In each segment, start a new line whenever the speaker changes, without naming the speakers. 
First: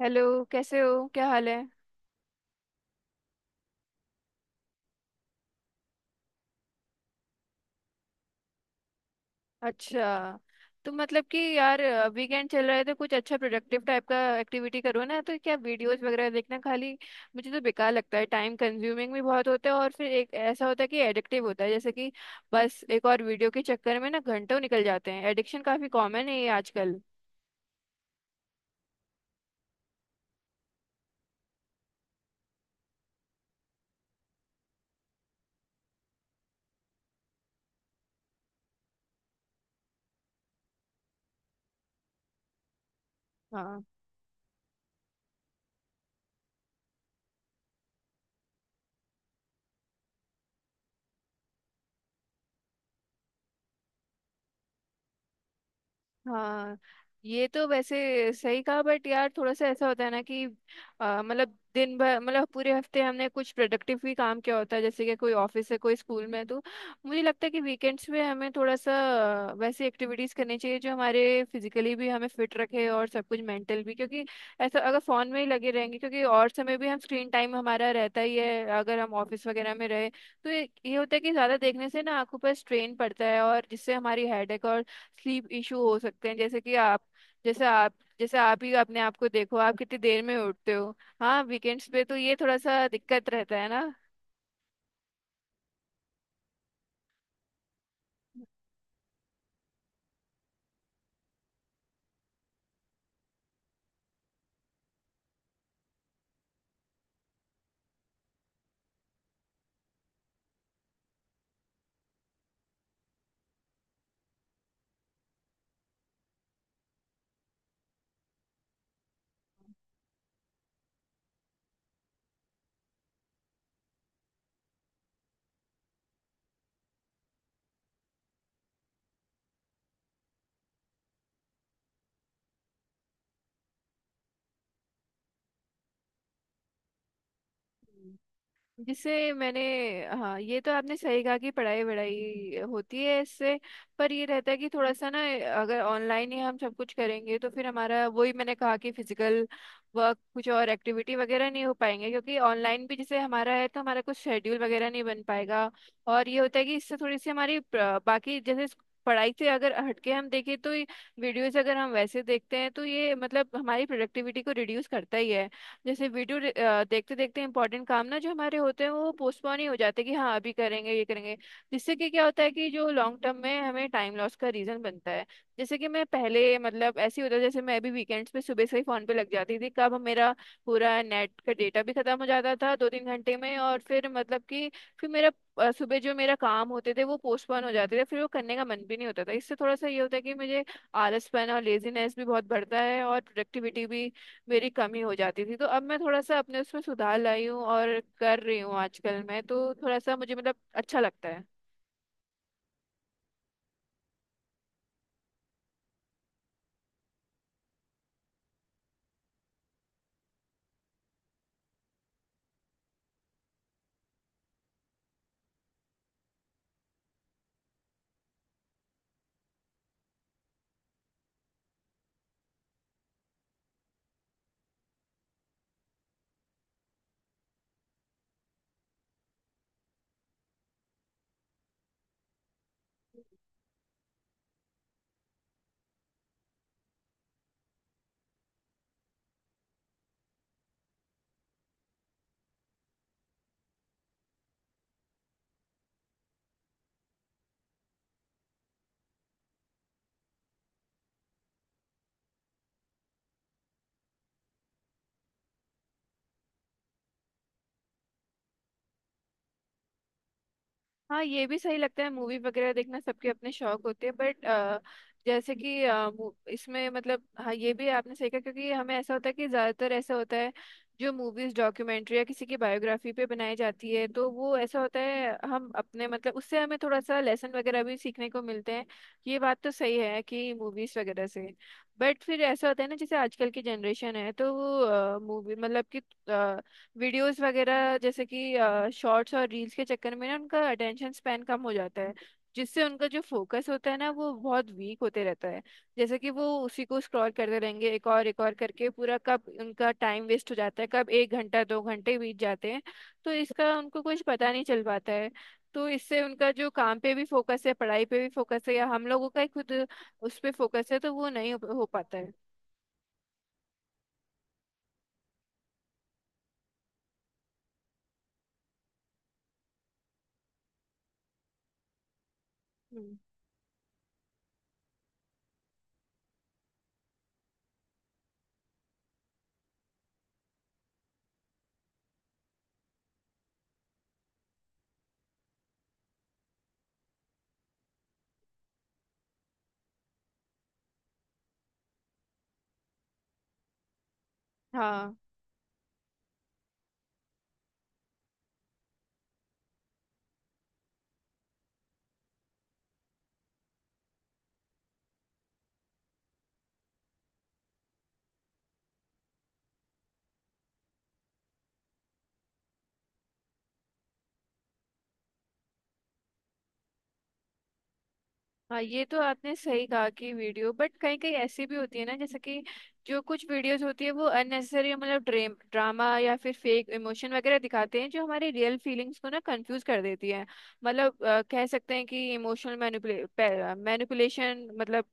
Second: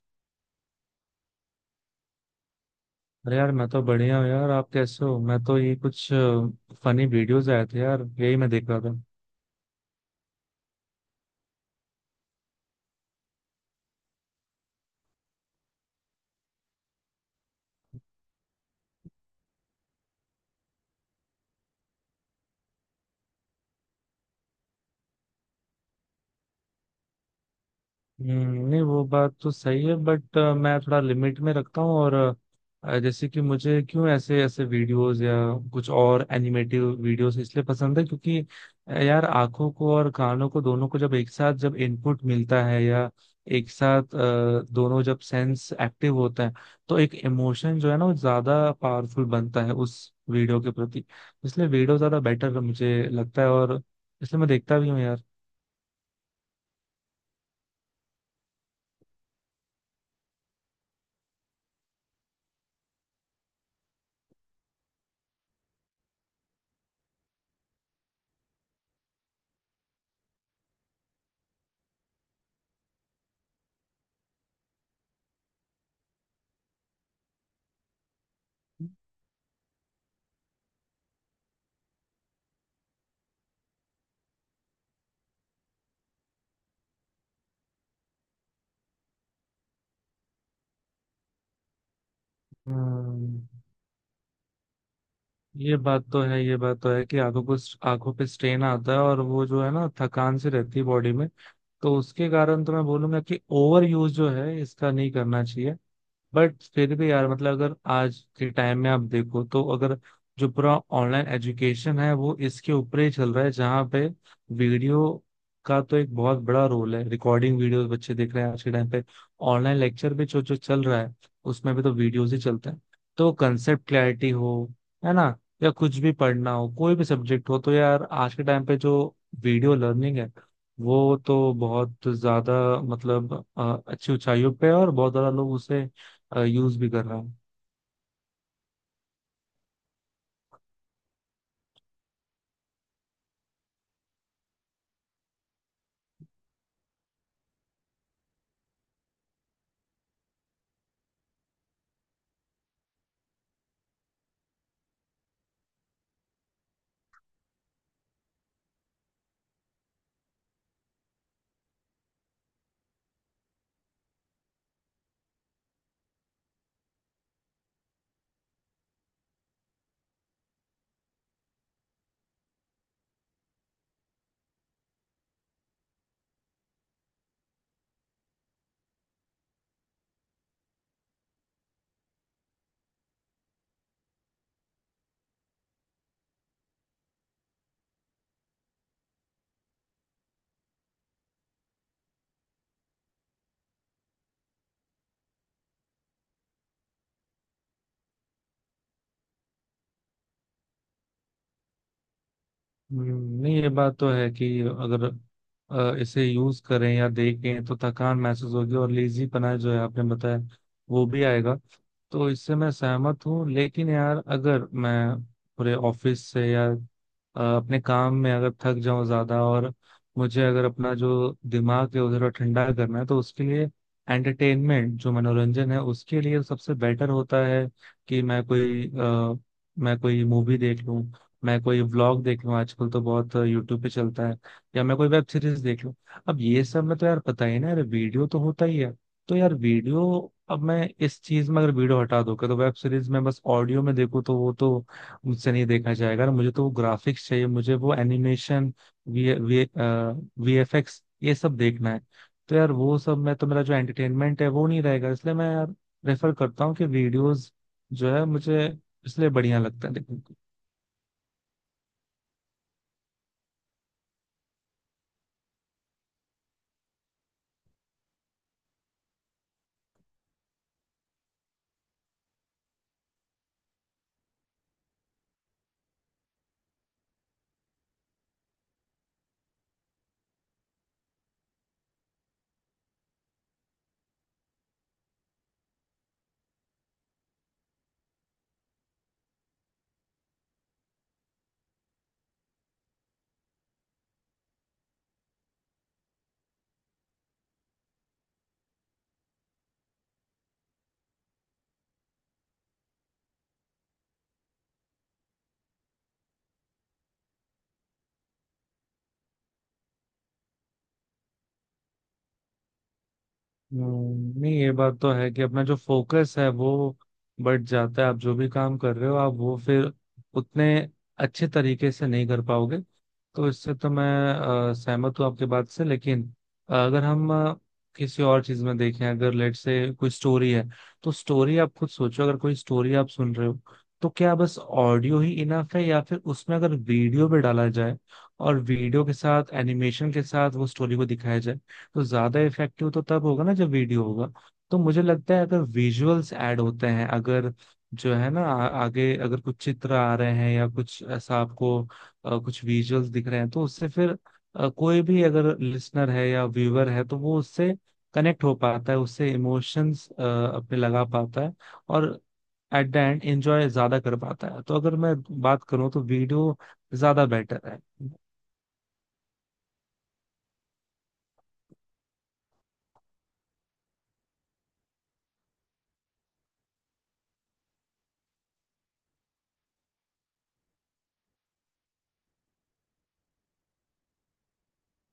Hello. कैसे हो? क्या हाल है?
अरे यार, मैं तो बढ़िया हूँ यार। आप कैसे हो? मैं तो ये कुछ फनी वीडियोस आए थे यार, यही मैं देख रहा था।
अच्छा। तो मतलब कि यार, वीकेंड चल रहा है तो कुछ अच्छा प्रोडक्टिव टाइप का एक्टिविटी करो ना। तो क्या वीडियोस वगैरह देखना? खाली मुझे तो बेकार लगता है। टाइम कंज्यूमिंग भी बहुत होता है और फिर एक ऐसा होता है कि एडिक्टिव होता है, जैसे कि बस एक और वीडियो के चक्कर में ना घंटों निकल जाते हैं। एडिक्शन काफी कॉमन है ये आजकल।
हम्म। नहीं, वो बात तो सही है बट मैं थोड़ा लिमिट में रखता हूँ। और जैसे कि मुझे क्यों ऐसे ऐसे वीडियोस या कुछ और एनिमेटिव वीडियोस इसलिए पसंद है क्योंकि यार, आंखों को और कानों को दोनों को जब एक साथ जब इनपुट मिलता है, या एक
हाँ।
साथ दोनों जब सेंस एक्टिव होते हैं, तो एक इमोशन जो है ना, वो ज्यादा पावरफुल बनता है उस वीडियो के प्रति। इसलिए वीडियो ज्यादा बेटर मुझे लगता है, और इसलिए मैं देखता भी हूँ यार।
हाँ, ये तो वैसे सही कहा, बट यार थोड़ा सा ऐसा होता है ना कि मतलब दिन भर, मतलब पूरे हफ्ते हमने कुछ प्रोडक्टिव भी काम किया होता है, जैसे कि कोई ऑफिस है, कोई स्कूल में है, तो मुझे लगता है कि वीकेंड्स में हमें थोड़ा सा वैसी एक्टिविटीज करनी चाहिए जो हमारे फिजिकली भी हमें फिट रखे और सब कुछ मेंटल भी। क्योंकि ऐसा अगर फोन में ही लगे रहेंगे, क्योंकि और समय भी हम स्क्रीन टाइम हमारा रहता ही है अगर हम ऑफिस वगैरह में रहे, तो ये होता है कि ज्यादा देखने से ना आंखों पर स्ट्रेन पड़ता है और जिससे हमारी हेडेक, स्लीप इशू हो सकते हैं। जैसे कि जैसे आप आप ही अपने आप को देखो, आप कितनी देर में उठते हो। हाँ, वीकेंड्स पे तो ये थोड़ा सा दिक्कत
हम्म।
रहता है ना।
ये बात तो है, ये बात तो है कि आंखों को, आंखों पे स्ट्रेन आता है, और वो जो है ना, थकान सी रहती है बॉडी में। तो उसके कारण तो मैं बोलूंगा कि ओवर यूज जो है इसका नहीं करना चाहिए। बट फिर भी यार मतलब अगर आज के टाइम में आप देखो तो अगर जो पूरा ऑनलाइन एजुकेशन है वो इसके ऊपर ही चल रहा है, जहाँ पे वीडियो का तो एक बहुत बड़ा रोल है। रिकॉर्डिंग वीडियोस बच्चे देख रहे हैं आज के टाइम पे। ऑनलाइन लेक्चर भी जो जो चल रहा है, उसमें भी तो वीडियोस ही चलते हैं। तो कंसेप्ट क्लैरिटी हो, है ना, या कुछ भी पढ़ना हो, कोई भी सब्जेक्ट हो, तो यार आज के टाइम पे जो वीडियो लर्निंग है, वो तो बहुत ज्यादा, मतलब अच्छी ऊंचाइयों पे है, और बहुत ज्यादा लोग उसे यूज भी कर रहा हूँ।
जिससे मैंने, हाँ ये तो आपने सही कहा कि पढ़ाई वढ़ाई होती है इससे। पर ये रहता है कि थोड़ा सा ना, अगर ऑनलाइन ही हम सब कुछ करेंगे तो फिर हमारा, वही मैंने कहा कि फिजिकल वर्क कुछ और एक्टिविटी वगैरह नहीं हो पाएंगे, क्योंकि ऑनलाइन भी जैसे हमारा है तो हमारा कुछ शेड्यूल वगैरह नहीं बन पाएगा। और ये होता है कि इससे थोड़ी सी हमारी प्र- बाकी जैसे इस पढ़ाई से अगर हटके हम देखें तो वीडियोस, अगर हम वैसे देखते हैं तो ये मतलब हमारी प्रोडक्टिविटी को रिड्यूस करता ही है। जैसे वीडियो देखते देखते इंपॉर्टेंट काम ना जो हमारे होते हैं वो पोस्टपोन ही हो जाते हैं कि हाँ अभी करेंगे, ये करेंगे। जिससे कि क्या होता है कि जो लॉन्ग टर्म में हमें टाइम लॉस का रीजन बनता है। जैसे कि मैं पहले, मतलब ऐसे ही होता था, जैसे मैं अभी वीकेंड्स पे सुबह से ही फोन पे लग जाती थी, कब मेरा पूरा नेट का डेटा भी खत्म हो जाता था दो तीन घंटे में, और फिर मतलब कि फिर मेरा सुबह जो मेरा काम होते थे वो पोस्टपोन हो जाते थे, फिर वो करने का मन भी नहीं होता था। इससे थोड़ा सा ये होता है कि मुझे आलसपन और लेजीनेस भी बहुत बढ़ता है और प्रोडक्टिविटी भी मेरी कमी हो जाती थी। तो अब मैं थोड़ा सा अपने उसमें सुधार लाई हूँ और कर रही हूँ। आजकल मैं तो थोड़ा सा मुझे, मतलब अच्छा लगता है।
हम्म। नहीं, ये बात तो है कि अगर इसे यूज करें या देखें तो थकान महसूस होगी, और लेजी पना जो है, आपने बताया, वो भी आएगा। तो इससे मैं सहमत हूँ। लेकिन यार, अगर मैं पूरे ऑफिस से या अपने काम में अगर थक जाऊं ज्यादा, और मुझे अगर अपना जो दिमाग है उधर ठंडा करना है, तो उसके लिए एंटरटेनमेंट, जो मनोरंजन है, उसके लिए सबसे बेटर होता है कि मैं कोई मैं कोई मूवी देख लूं, मैं कोई व्लॉग देख लूं, आजकल तो बहुत यूट्यूब पे चलता है, या मैं कोई वेब सीरीज देख लूं। अब ये सब में तो यार पता ही ना यार, वीडियो तो होता ही है। तो यार वीडियो, अब मैं इस चीज में अगर वीडियो हटा दूं, कि तो वेब सीरीज में बस ऑडियो में देखूं, तो वो तो मुझसे नहीं देखा जाएगा ना। मुझे तो वो ग्राफिक्स चाहिए, मुझे वो एनिमेशन, वी वी वीएफएक्स ये सब देखना है। तो यार वो सब में तो मेरा जो एंटरटेनमेंट है वो नहीं रहेगा। इसलिए मैं यार रेफर करता हूँ कि वीडियोज जो है मुझे इसलिए बढ़िया लगता है।
हाँ, ये भी सही लगता है। मूवी वगैरह देखना सबके अपने शौक होते हैं, बट जैसे कि मू- इसमें, मतलब हाँ ये भी आपने सही कहा, क्योंकि हमें ऐसा होता है कि ज़्यादातर ऐसा होता है जो मूवीज, डॉक्यूमेंट्री या किसी की बायोग्राफी पे बनाई जाती है, तो वो ऐसा होता है हम अपने, मतलब उससे हमें थोड़ा सा लेसन वगैरह भी सीखने को मिलते हैं। ये बात तो सही है कि मूवीज वगैरह से, बट फिर ऐसा होता है ना, जैसे आजकल की जनरेशन है तो वो मूवी मतलब कि वीडियोस वगैरह, जैसे कि शॉर्ट्स और रील्स के चक्कर में ना उनका अटेंशन स्पैन कम हो जाता है। जिससे उनका जो फोकस होता है ना वो बहुत वीक होते रहता है। जैसे कि वो उसी को स्क्रॉल करते रहेंगे, एक और करके, पूरा कब उनका टाइम वेस्ट हो जाता है, कब एक घंटा दो घंटे बीत जाते हैं, तो इसका उनको कुछ पता नहीं चल पाता है। तो इससे उनका जो काम पे भी फोकस है, पढ़ाई पे भी फोकस है, या हम लोगों का ही खुद उस पे फोकस है, तो वो नहीं हो पाता है।
हम्म। नहीं, ये बात तो है कि अपना जो फोकस है वो बढ़ जाता है, आप जो भी काम कर रहे हो आप वो फिर उतने अच्छे तरीके से नहीं कर पाओगे।
हम्म।
तो इससे तो मैं सहमत हूँ आपके बात से। लेकिन अगर हम किसी और चीज में देखें, अगर लेट से कोई स्टोरी है, तो स्टोरी आप खुद सोचो, अगर कोई स्टोरी आप सुन रहे हो, तो क्या बस ऑडियो ही इनफ है, या फिर उसमें अगर वीडियो भी डाला जाए, और वीडियो के साथ एनिमेशन के साथ वो स्टोरी को दिखाया जाए, तो ज्यादा इफेक्टिव तो तब होगा ना जब वीडियो होगा। तो मुझे
हाँ।
लगता है अगर विजुअल्स ऐड होते हैं, अगर जो है ना आगे अगर कुछ चित्र आ रहे हैं या कुछ ऐसा आपको कुछ विजुअल्स दिख रहे हैं, तो उससे फिर कोई भी अगर लिसनर है या व्यूअर है, तो वो उससे कनेक्ट हो पाता है, उससे इमोशंस अपने लगा पाता है, और एट द एंड एंजॉय ज्यादा कर पाता है। तो अगर मैं बात करूं तो वीडियो ज्यादा बेटर है।
हाँ, ये तो आपने सही कहा कि वीडियो, बट कहीं कहीं ऐसी भी होती है ना, जैसे कि जो कुछ वीडियोस होती है वो अननेसेसरी, मतलब ड्रेम ड्रामा या फिर फेक इमोशन वगैरह दिखाते हैं, जो हमारी रियल फीलिंग्स को ना कंफ्यूज कर देती है। मतलब कह सकते हैं कि इमोशनल मैनिपुले, मैनिपुलेशन मतलब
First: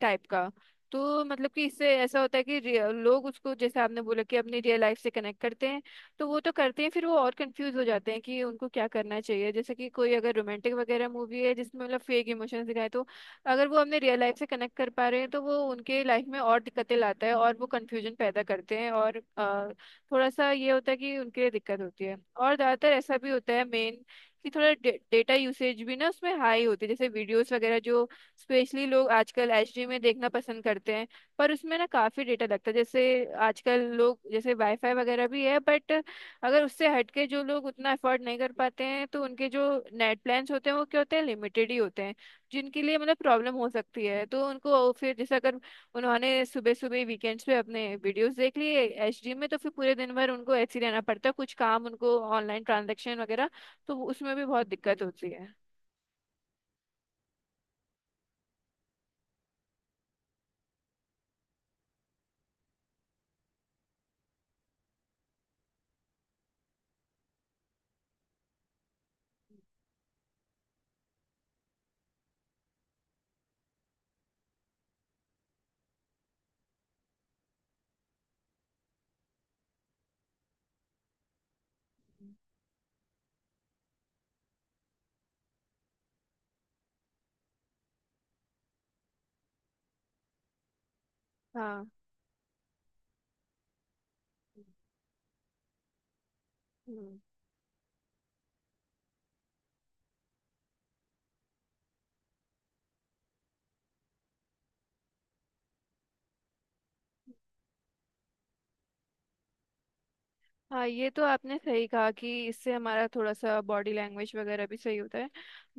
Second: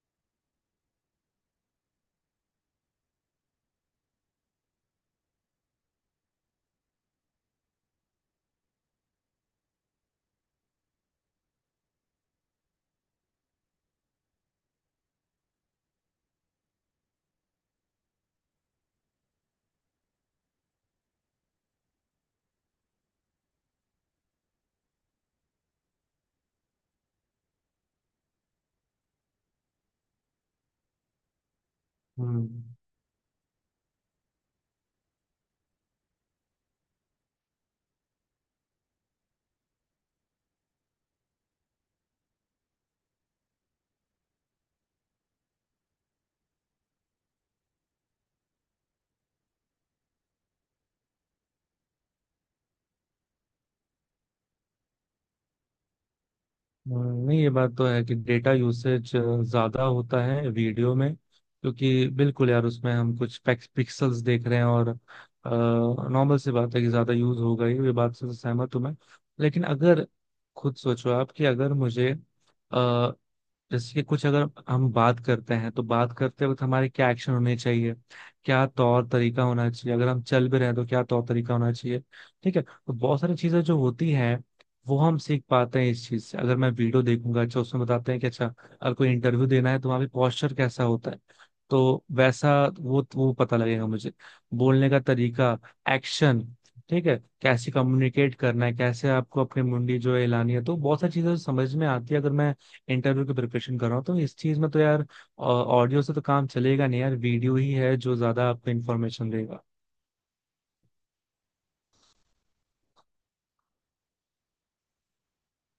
टाइप का। तो मतलब कि इससे ऐसा होता है कि रि- लोग उसको जैसे आपने बोला कि अपनी रियल लाइफ से कनेक्ट करते हैं, तो वो तो करते हैं, फिर वो और कंफ्यूज हो जाते हैं कि उनको क्या करना चाहिए। जैसे कि कोई अगर रोमांटिक वगैरह मूवी है, जिसमें मतलब फेक इमोशंस दिखाए, तो अगर वो अपने रियल लाइफ से कनेक्ट कर पा रहे हैं, तो वो उनके लाइफ में और दिक्कतें लाता है और वो कंफ्यूजन पैदा करते हैं। और थोड़ा सा ये होता है कि उनके लिए दिक्कत होती है। और ज़्यादातर ऐसा भी होता है मेन, कि थोड़ा डेटा यूसेज भी ना उसमें हाई होती है। जैसे वीडियोस वगैरह जो स्पेशली लोग आजकल एचडी में देखना पसंद करते हैं, पर उसमें ना काफ़ी डेटा
हम्म।
लगता है। जैसे आजकल लोग जैसे वाईफाई वगैरह भी है, बट अगर उससे हटके जो लोग उतना अफोर्ड नहीं कर पाते हैं, तो उनके जो नेट प्लान्स होते हैं वो क्या होते हैं, लिमिटेड ही होते हैं, जिनके लिए मतलब प्रॉब्लम हो सकती है। तो उनको फिर जैसे अगर उन्होंने सुबह सुबह वीकेंड्स पे अपने वीडियोस देख लिए एचडी में, तो फिर पूरे दिन भर उनको ऐसे ही रहना पड़ता है। कुछ काम उनको ऑनलाइन ट्रांजेक्शन वगैरह, तो उसमें भी बहुत दिक्कत होती है।
हम्म। नहीं, ये बात तो है कि डेटा यूसेज ज्यादा होता है वीडियो में, क्योंकि बिल्कुल यार उसमें हम कुछ पिक्सल्स देख रहे हैं, और नॉर्मल सी बात है कि ज्यादा यूज होगा ही। ये बात से तो सहमत हूं मैं। लेकिन अगर खुद सोचो आप, कि अगर मुझे जैसे कि कुछ अगर हम बात करते हैं, तो बात करते वक्त हमारे क्या एक्शन होने चाहिए, क्या तौर तरीका होना चाहिए, अगर हम चल भी रहे हैं तो क्या तौर तरीका होना चाहिए। ठीक है, तो बहुत सारी चीजें जो होती हैं, वो हम सीख पाते हैं इस चीज से। अगर मैं वीडियो देखूंगा, अच्छा, उसमें बताते हैं कि अच्छा, अगर कोई इंटरव्यू देना है तो वहाँ पे पॉस्चर कैसा होता है,
हाँ।
तो वैसा वो पता लगेगा मुझे। बोलने का तरीका, एक्शन, ठीक है,
हम्म।
कैसे कम्युनिकेट करना है, कैसे आपको अपनी मुंडी जो है हिलानी है, तो बहुत सारी चीजें समझ में आती है। अगर मैं इंटरव्यू की प्रिपरेशन कर रहा हूँ, तो इस चीज में तो यार ऑडियो से तो काम चलेगा नहीं यार, वीडियो ही है जो ज्यादा आपको इन्फॉर्मेशन देगा।
हाँ, ये तो आपने सही कहा कि इससे हमारा थोड़ा सा बॉडी लैंग्वेज वगैरह भी सही होता है।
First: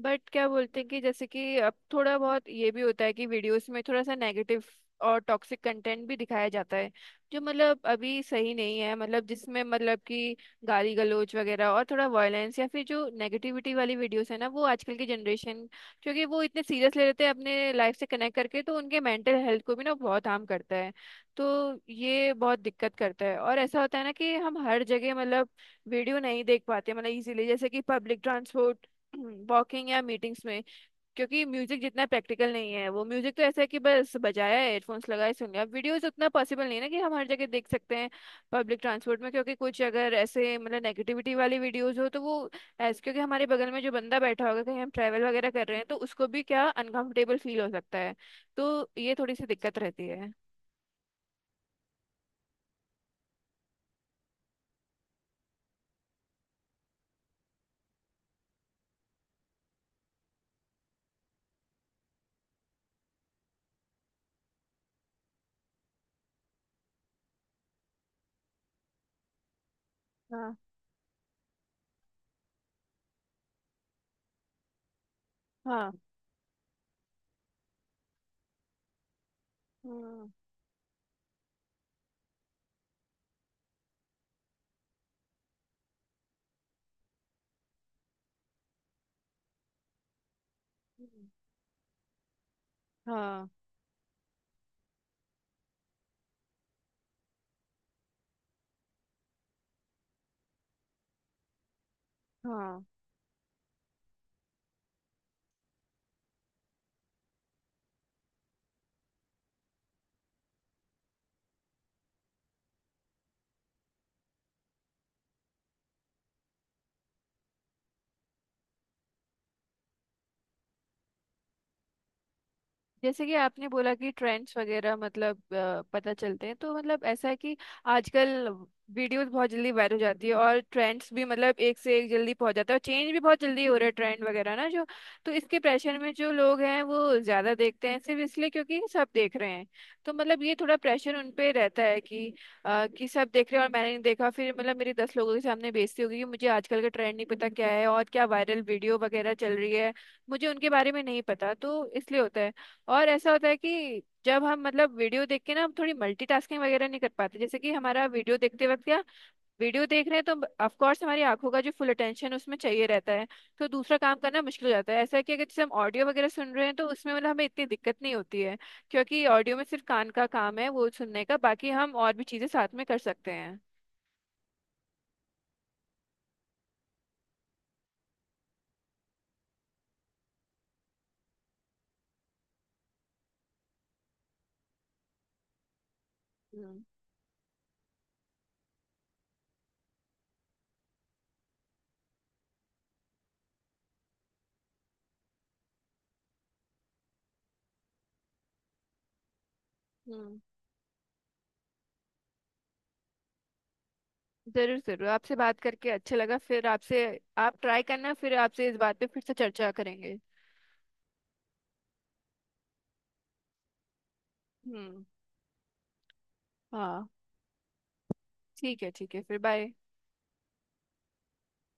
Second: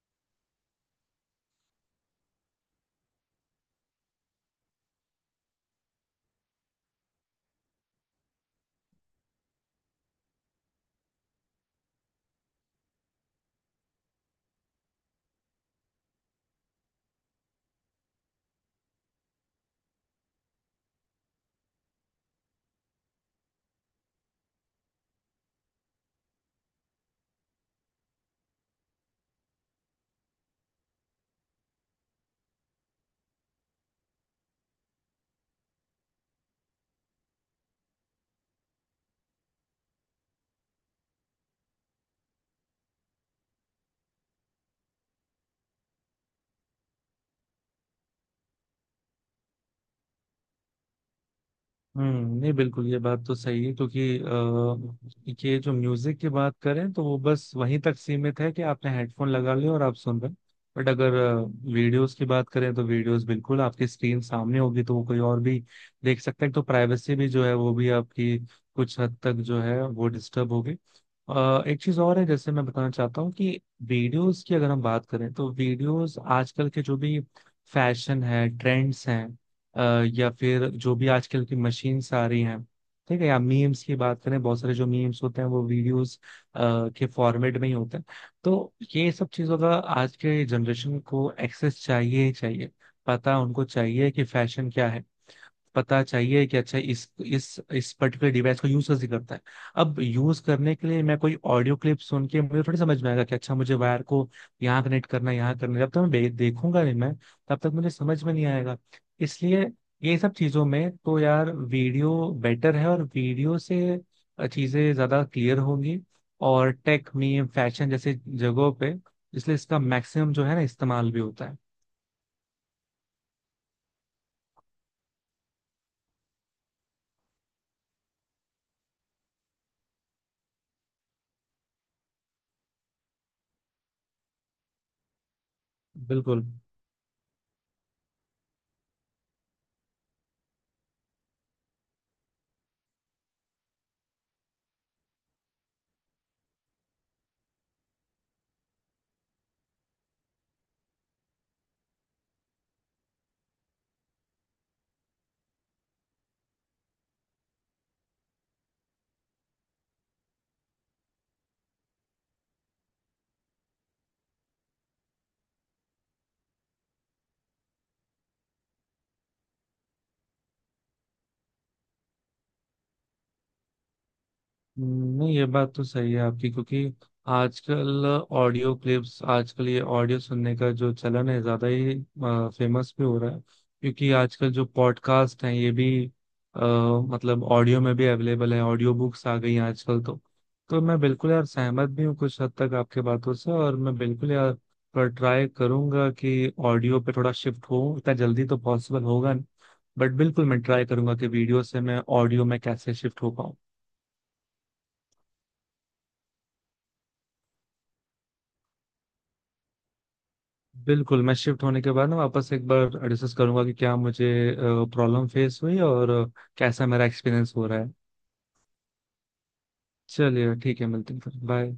बट क्या बोलते हैं कि जैसे कि अब थोड़ा बहुत ये भी होता है कि वीडियोस में थोड़ा सा नेगेटिव और टॉक्सिक कंटेंट भी दिखाया जाता है, जो मतलब अभी सही नहीं है। मतलब जिसमें मतलब कि गाली गलौज वगैरह और थोड़ा वायलेंस या फिर जो नेगेटिविटी वाली वीडियोस है ना, वो आजकल की जनरेशन, क्योंकि वो इतने सीरियस ले लेते हैं अपने लाइफ से कनेक्ट करके, तो उनके मेंटल हेल्थ को भी ना बहुत हार्म करता है। तो ये बहुत दिक्कत करता है। और ऐसा होता है ना कि हम हर जगह मतलब वीडियो नहीं देख पाते, मतलब इजीली, जैसे कि पब्लिक ट्रांसपोर्ट, वॉकिंग या मीटिंग्स में। क्योंकि म्यूजिक जितना प्रैक्टिकल नहीं है, वो म्यूजिक तो ऐसा है कि बस बजाया, हेडफोन्स लगाए, सुन लिया, वीडियोस उतना पॉसिबल नहीं है ना कि हम हर जगह देख सकते हैं। पब्लिक ट्रांसपोर्ट में क्योंकि कुछ अगर ऐसे मतलब नेगेटिविटी वाली वीडियोस हो तो वो ऐसे, क्योंकि हमारे बगल में जो बंदा बैठा होगा, कहीं हम ट्रैवल वगैरह कर रहे हैं, तो उसको भी क्या अनकंफर्टेबल फील हो सकता है। तो ये थोड़ी सी दिक्कत रहती है।
हम्म। नहीं, बिल्कुल, ये बात तो सही है क्योंकि ये जो म्यूजिक की बात करें तो वो बस वहीं तक सीमित है कि आपने हेडफोन लगा लिया और आप सुन रहे हैं। बट अगर वीडियोस की बात करें, तो वीडियोस बिल्कुल आपकी स्क्रीन सामने होगी, तो वो कोई और भी देख सकता है। तो प्राइवेसी भी जो है वो भी आपकी कुछ हद तक जो है वो डिस्टर्ब
हाँ।
होगी। एक चीज और है जैसे मैं बताना चाहता हूँ, कि वीडियोस की अगर हम बात करें, तो
हाँ।
वीडियोस, आजकल के जो भी फैशन है, ट्रेंड्स हैं,
हम्म।
या फिर जो भी आजकल की मशीन्स आ रही हैं, ठीक है, या मीम्स की बात करें, बहुत सारे जो मीम्स होते हैं वो वीडियोस के फॉर्मेट में ही होते हैं। तो ये सब चीजों का आज के जनरेशन को एक्सेस चाहिए ही चाहिए। पता
हाँ।
उनको चाहिए कि फैशन क्या है, पता चाहिए कि अच्छा इस पर्टिकुलर डिवाइस को यूज कैसे करता है। अब यूज करने के लिए मैं कोई ऑडियो क्लिप सुन के मुझे थोड़ी
हाँ।
समझ में आएगा कि अच्छा मुझे वायर को यहाँ कनेक्ट करना है, यहाँ करना है। जब तक मैं देखूंगा नहीं मैं, तब तक मुझे समझ में नहीं आएगा। इसलिए ये सब चीजों में तो यार वीडियो बेटर है, और वीडियो से चीजें ज्यादा क्लियर होंगी। और टेक, मीम, फैशन जैसे जगहों पे इसलिए इसका मैक्सिमम जो है ना इस्तेमाल भी होता है।
जैसे कि आपने बोला कि ट्रेंड्स वगैरह, मतलब पता चलते हैं, तो मतलब ऐसा है कि आजकल वीडियोस बहुत जल्दी वायरल हो जाती है और ट्रेंड्स भी, मतलब एक से एक जल्दी पहुंच जाता है, और चेंज भी बहुत जल्दी हो रहा है ट्रेंड वगैरह ना जो। तो इसके प्रेशर में जो
बिल्कुल।
लोग हैं वो ज्यादा देखते हैं सिर्फ इसलिए क्योंकि सब देख रहे हैं। तो मतलब ये थोड़ा प्रेशर उन पे रहता है कि कि सब देख रहे हैं और मैंने नहीं देखा, फिर मतलब मेरी 10 लोगों के सामने बेइज्जती होगी कि मुझे आजकल का ट्रेंड नहीं पता क्या है और क्या वायरल वीडियो वगैरह चल रही है, मुझे उनके बारे में नहीं पता, तो इसलिए होता है। और ऐसा होता है कि जब हम मतलब वीडियो देख के ना हम थोड़ी मल्टीटास्किंग वगैरह नहीं कर पाते। जैसे कि हमारा वीडियो देखते वक्त क्या, वीडियो देख रहे हैं तो ऑफ कोर्स हमारी आंखों का जो फुल अटेंशन उसमें चाहिए रहता है, तो दूसरा काम करना मुश्किल हो जाता है। ऐसा है कि अगर जैसे हम ऑडियो वगैरह सुन रहे हैं, तो उसमें मतलब हमें इतनी दिक्कत नहीं होती है, क्योंकि ऑडियो में सिर्फ कान का काम है वो सुनने का, बाकी हम और भी चीजें साथ में कर सकते हैं।
हम्म। नहीं, ये बात तो सही है आपकी, क्योंकि आजकल ऑडियो क्लिप्स, आजकल ये ऑडियो सुनने का जो चलन है ज्यादा ही फेमस भी हो रहा है, क्योंकि आजकल जो पॉडकास्ट हैं ये भी आ,
हम्म।
मतलब ऑडियो में भी अवेलेबल है, ऑडियो बुक्स आ गई हैं आजकल तो। तो मैं बिल्कुल यार सहमत भी हूँ कुछ हद तक आपके बातों से, और मैं बिल्कुल यार पर ट्राई करूंगा कि ऑडियो पे थोड़ा शिफ्ट हो। इतना जल्दी तो पॉसिबल होगा नहीं, बट
हम्म,
बिल्कुल मैं ट्राई करूंगा कि वीडियो से मैं ऑडियो में कैसे शिफ्ट हो पाऊँ।
जरूर जरूर, आपसे बात करके अच्छा लगा। फिर आपसे, आप ट्राई करना, फिर आपसे इस बात पे फिर से चर्चा करेंगे।
बिल्कुल, मैं शिफ्ट होने के बाद ना वापस एक बार डिस्कस करूंगा कि क्या मुझे
हम्म।
प्रॉब्लम फेस हुई, और कैसा मेरा
हाँ,
एक्सपीरियंस हो रहा है।
ठीक है ठीक है, फिर बाय।
चलिए, ठीक है, मिलते हैं फिर। बाय।